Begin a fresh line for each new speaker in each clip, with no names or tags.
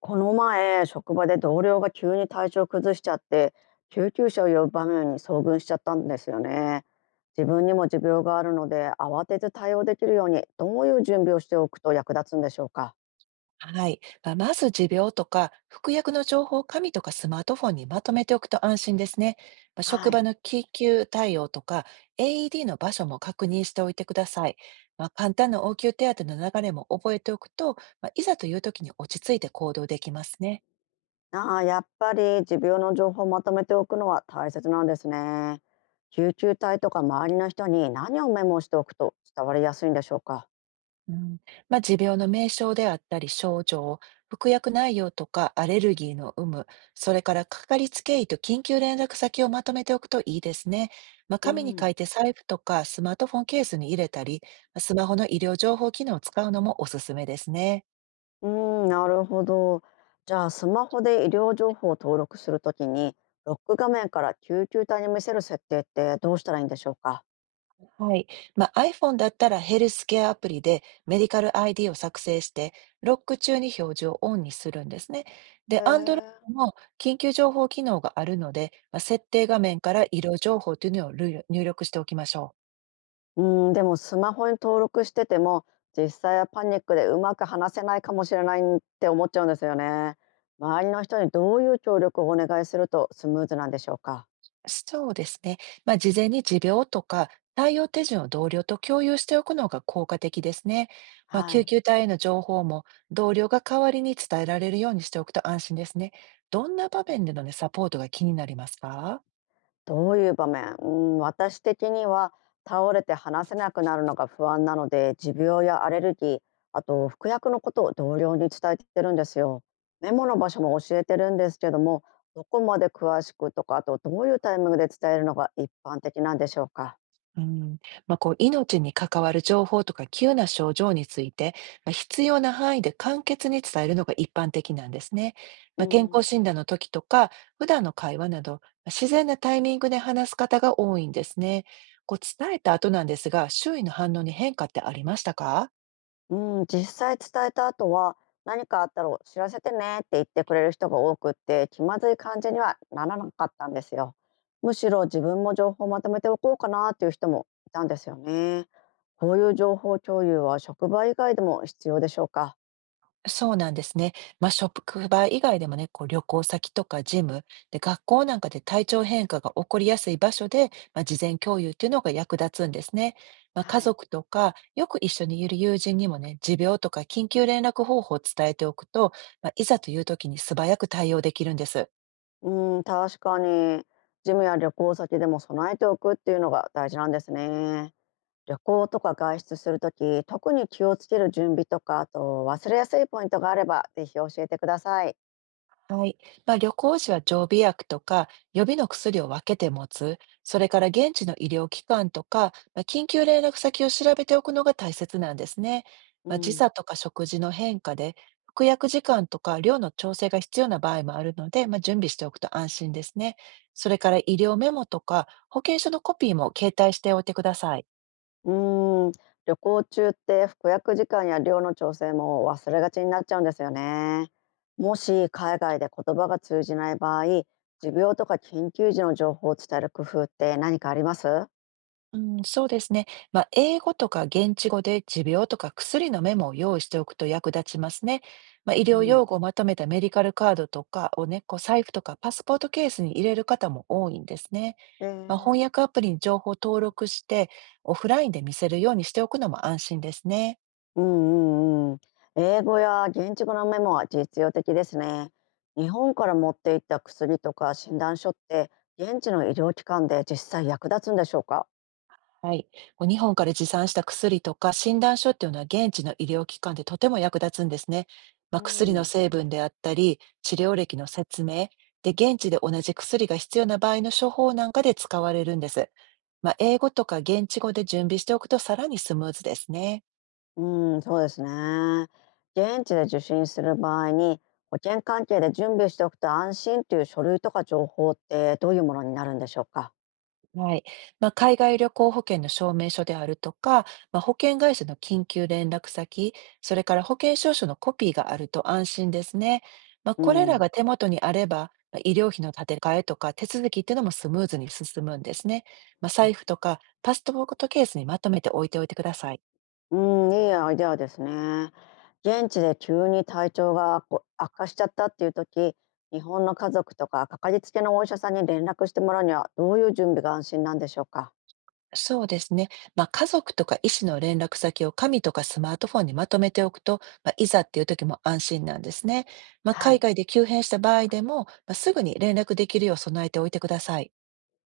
この前、職場で同僚が急に体調崩しちゃって、救急車を呼ぶ場面に遭遇しちゃったんですよね。自分にも持病があるので、慌てず対応できるように、どういう準備をしておくと役立つんでしょうか。
はい。まず持病とか服薬の情報を紙とかスマートフォンにまとめておくと安心ですね。職
は
場
い。
の緊急対応とか AED の場所も確認しておいてください。簡単な応急手当の流れも覚えておくと、いざという時に落ち着いて行動できますね。
ああ、やっぱり持病の情報をまとめておくのは大切なんですね。救急隊とか周りの人に何をメモしておくと伝わりやすいんでしょうか。
うん、持病の名称であったり症状、服薬内容とかアレルギーの有無、それからかかりつけ医と緊急連絡先をまとめておくといいですね。
う
紙に書
ん。
いて財布とかスマートフォンケースに入れたり、スマホの医療情報機能を使うのもおすすめですね。
うーん、なるほど。じゃあ、スマホで医療情報を登録するときに、ロック画面から救急隊に見せる設定ってどうしたらいいんでしょうか。
はい。iPhone だったらヘルスケアアプリでメディカル ID を作成して、ロック中に表示をオンにするんですね。で、
へ
Android
え。
も緊急情報機能があるので、設定画面から医療情報というのを入力しておきましょう。
うーん、でもスマホに登録してても、実際はパニックでうまく話せないかもしれないって思っちゃうんですよね。周りの人にどういう協力をお願いするとスムーズなんでしょうか。
そうですね。事前に持病とか対応手順を同僚と共有しておくのが効果的ですね。
は
救
い。
急隊への情報も同僚が代わりに伝えられるようにしておくと安心ですね。どんな場面での、ね、サポートが気になりますか？
どういう場面、うん、私的には倒れて話せなくなるのが不安なので、持病やアレルギー、あと服薬のことを同僚に伝えてるんですよ。メモの場所も教えてるんですけども、どこまで詳しくとか、あとどういうタイミングで伝えるのが一般的なんでしょうか。
うん、こう命に関わる情報とか急な症状について、必要な範囲で簡潔に伝えるのが一般的なんですね。
う
健
ん。
康診断の時とか普段の会話など、自然なタイミングで話す方が多いんですね。こう伝えた後なんですが、周囲の反応に変化ってありましたか？
うん、実際伝えた後は「何かあったら知らせてね」って言ってくれる人が多くって気まずい感じにはならなかったんですよ。むしろ自分も情報をまとめておこうかなっていう人もいたんですよね。こういう情報共有は職場以外でも必要でしょうか。
そうなんですね。職場以外でもね、こう旅行先とかジム、で、学校なんかで体調変化が起こりやすい場所で、事前共有っていうのが役立つんですね。家
はい。
族とか、よく一緒にいる友人にもね、持病とか緊急連絡方法を伝えておくと、いざという時に素早く対応できるんです。
うん、確かにジムや旅行先でも備えておくっていうのが大事なんですね。旅行とか外出するとき、特に気をつける準備とか、あと忘れやすいポイントがあれば、ぜひ教えてください。
はい。旅行時は常備薬とか予備の薬を分けて持つ、それから現地の医療機関とか、緊急連絡先を調べておくのが大切なんですね。
う
時
ん。
差とか食事の変化で、服薬時間とか量の調整が必要な場合もあるので、準備しておくと安心ですね。それから医療メモとか保険証のコピーも携帯しておいてください。
うーん、旅行中って服薬時間や量の調整も忘れがちになっちゃうんですよね。もし海外で言葉が通じない場合、持病とか緊急時の情報を伝える工夫って何かあります？
うん、そうですね。英語とか現地語で持病とか薬のメモを用意しておくと役立ちますね。医
う
療用
ん、
語をまとめたメディカルカードとかをね、こう財布とかパスポートケースに入れる方も多いんですね。
えー
翻訳アプリに情報を登録して、オフラインで見せるようにしておくのも安心ですね。
うんうんうん。英語や現地語のメモは実用的ですね。日本から持っていった薬とか診断書って現地の医療機関で実際役立つんでしょうか？
はい。こう日本から持参した薬とか診断書っていうのは現地の医療機関でとても役立つんですね。
う
薬の
ん
成分であったり、治療歴の説明、で、現地で同じ薬が必要な場合の処方なんかで使われるんです。英語とか現地語で準備しておくとさらにスムーズですね。
うん、そうですね。現地で受診する場合に、保険関係で準備しておくと安心という書類とか情報ってどういうものになるんでしょうか。
はい。海外旅行保険の証明書であるとか、保険会社の緊急連絡先、それから保険証書のコピーがあると安心ですね。
う
これら
ん。
が手元にあれば、医療費の立て替えとか手続きっていうのもスムーズに進むんですね。財布とかパスポートケースにまとめて置いておいてください。
うん、いいアイデアですね。現地で急に体調がこう悪化しちゃったっていう時、日本の家族とかかかりつけのお医者さんに連絡してもらうにはどういう準備が安心なんでしょうか。
そうですね。家族とか医師の連絡先を紙とかスマートフォンにまとめておくと、いざっていう時も安心なんですね。
は
海
い。
外で急変した場合でも、すぐに連絡できるよう備えておいてください。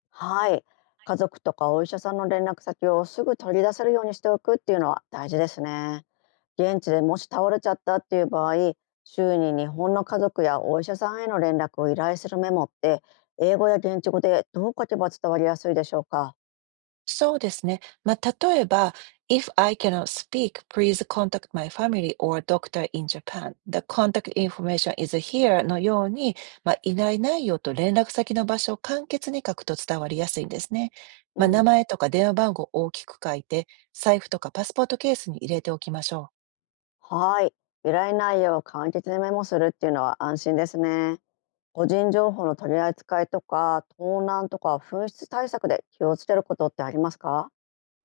はい。家族とかお医者さんの連絡先をすぐ取り出せるようにしておくっていうのは大事ですね。現地でもし倒れちゃったっていう場合、週に日本の家族やお医者さんへの連絡を依頼するメモって、英語や現地語でどう書けば伝わりやすいでしょうか。
そうですね。まあ、例えば、If I cannot speak, please contact my family or doctor in Japan. The contact information is here のように、いない内容と連絡先の場所を簡潔に書くと伝わりやすいんですね。
う
名
ん、
前とか電話番号を大きく書いて、財布とかパスポートケースに入れておきましょう。
はい。依頼内容を簡潔にメモするっていうのは安心ですね。個人情報の取り扱いとか、盗難とか紛失対策で気をつけることってありますか？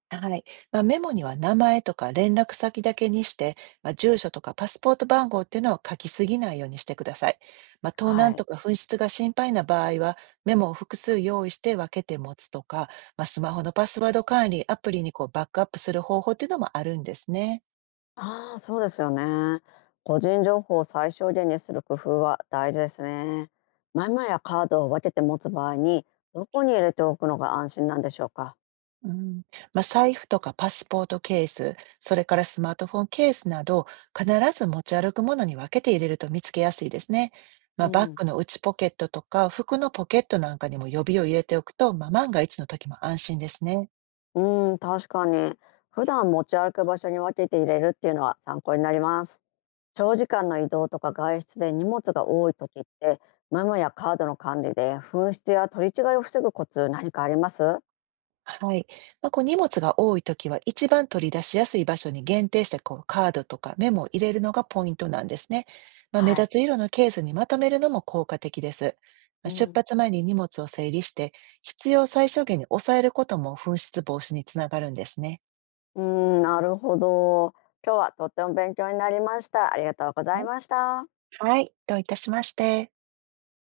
はい。メモには名前とか連絡先だけにして、住所とかパスポート番号っていうのを書きすぎないようにしてください。盗難
は
と
い。
か紛失が心配な場合は、メモを複数用意して分けて持つとか、スマホのパスワード管理、アプリにこうバックアップする方法っていうのもあるんですね。
ああ、そうですよね。個人情報を最小限にする工夫は大事ですね。マイマイやカードを分けて持つ場合に、どこに入れておくのが安心なんでしょうか。
うん、財布とかパスポートケース、それからスマートフォンケースなど、必ず持ち歩くものに分けて入れると見つけやすいですね。
う
バッ
ん、
グの内ポケットとか服のポケットなんかにも予備を入れておくと、万が一の時も安心ですね。
うん、確かに。普段持ち歩く場所に分けて入れるっていうのは参考になります。長時間の移動とか外出で荷物が多い時って、マイマイやカードの管理で紛失や取り違いを防ぐコツ何かあります？
はい。こう荷物が多いときは、一番取り出しやすい場所に限定して、こうカードとかメモを入れるのがポイントなんですね。目
は
立
い、
つ色のケースにまとめるのも効果的です。
う
出
ん
発前に荷物を整理して、必要最小限に抑えることも紛失防止につながるんですね。
うん、なるほど。今日はとっても勉強になりました。ありがとうござ
は
い
い、
ました。
はいどういたしまして。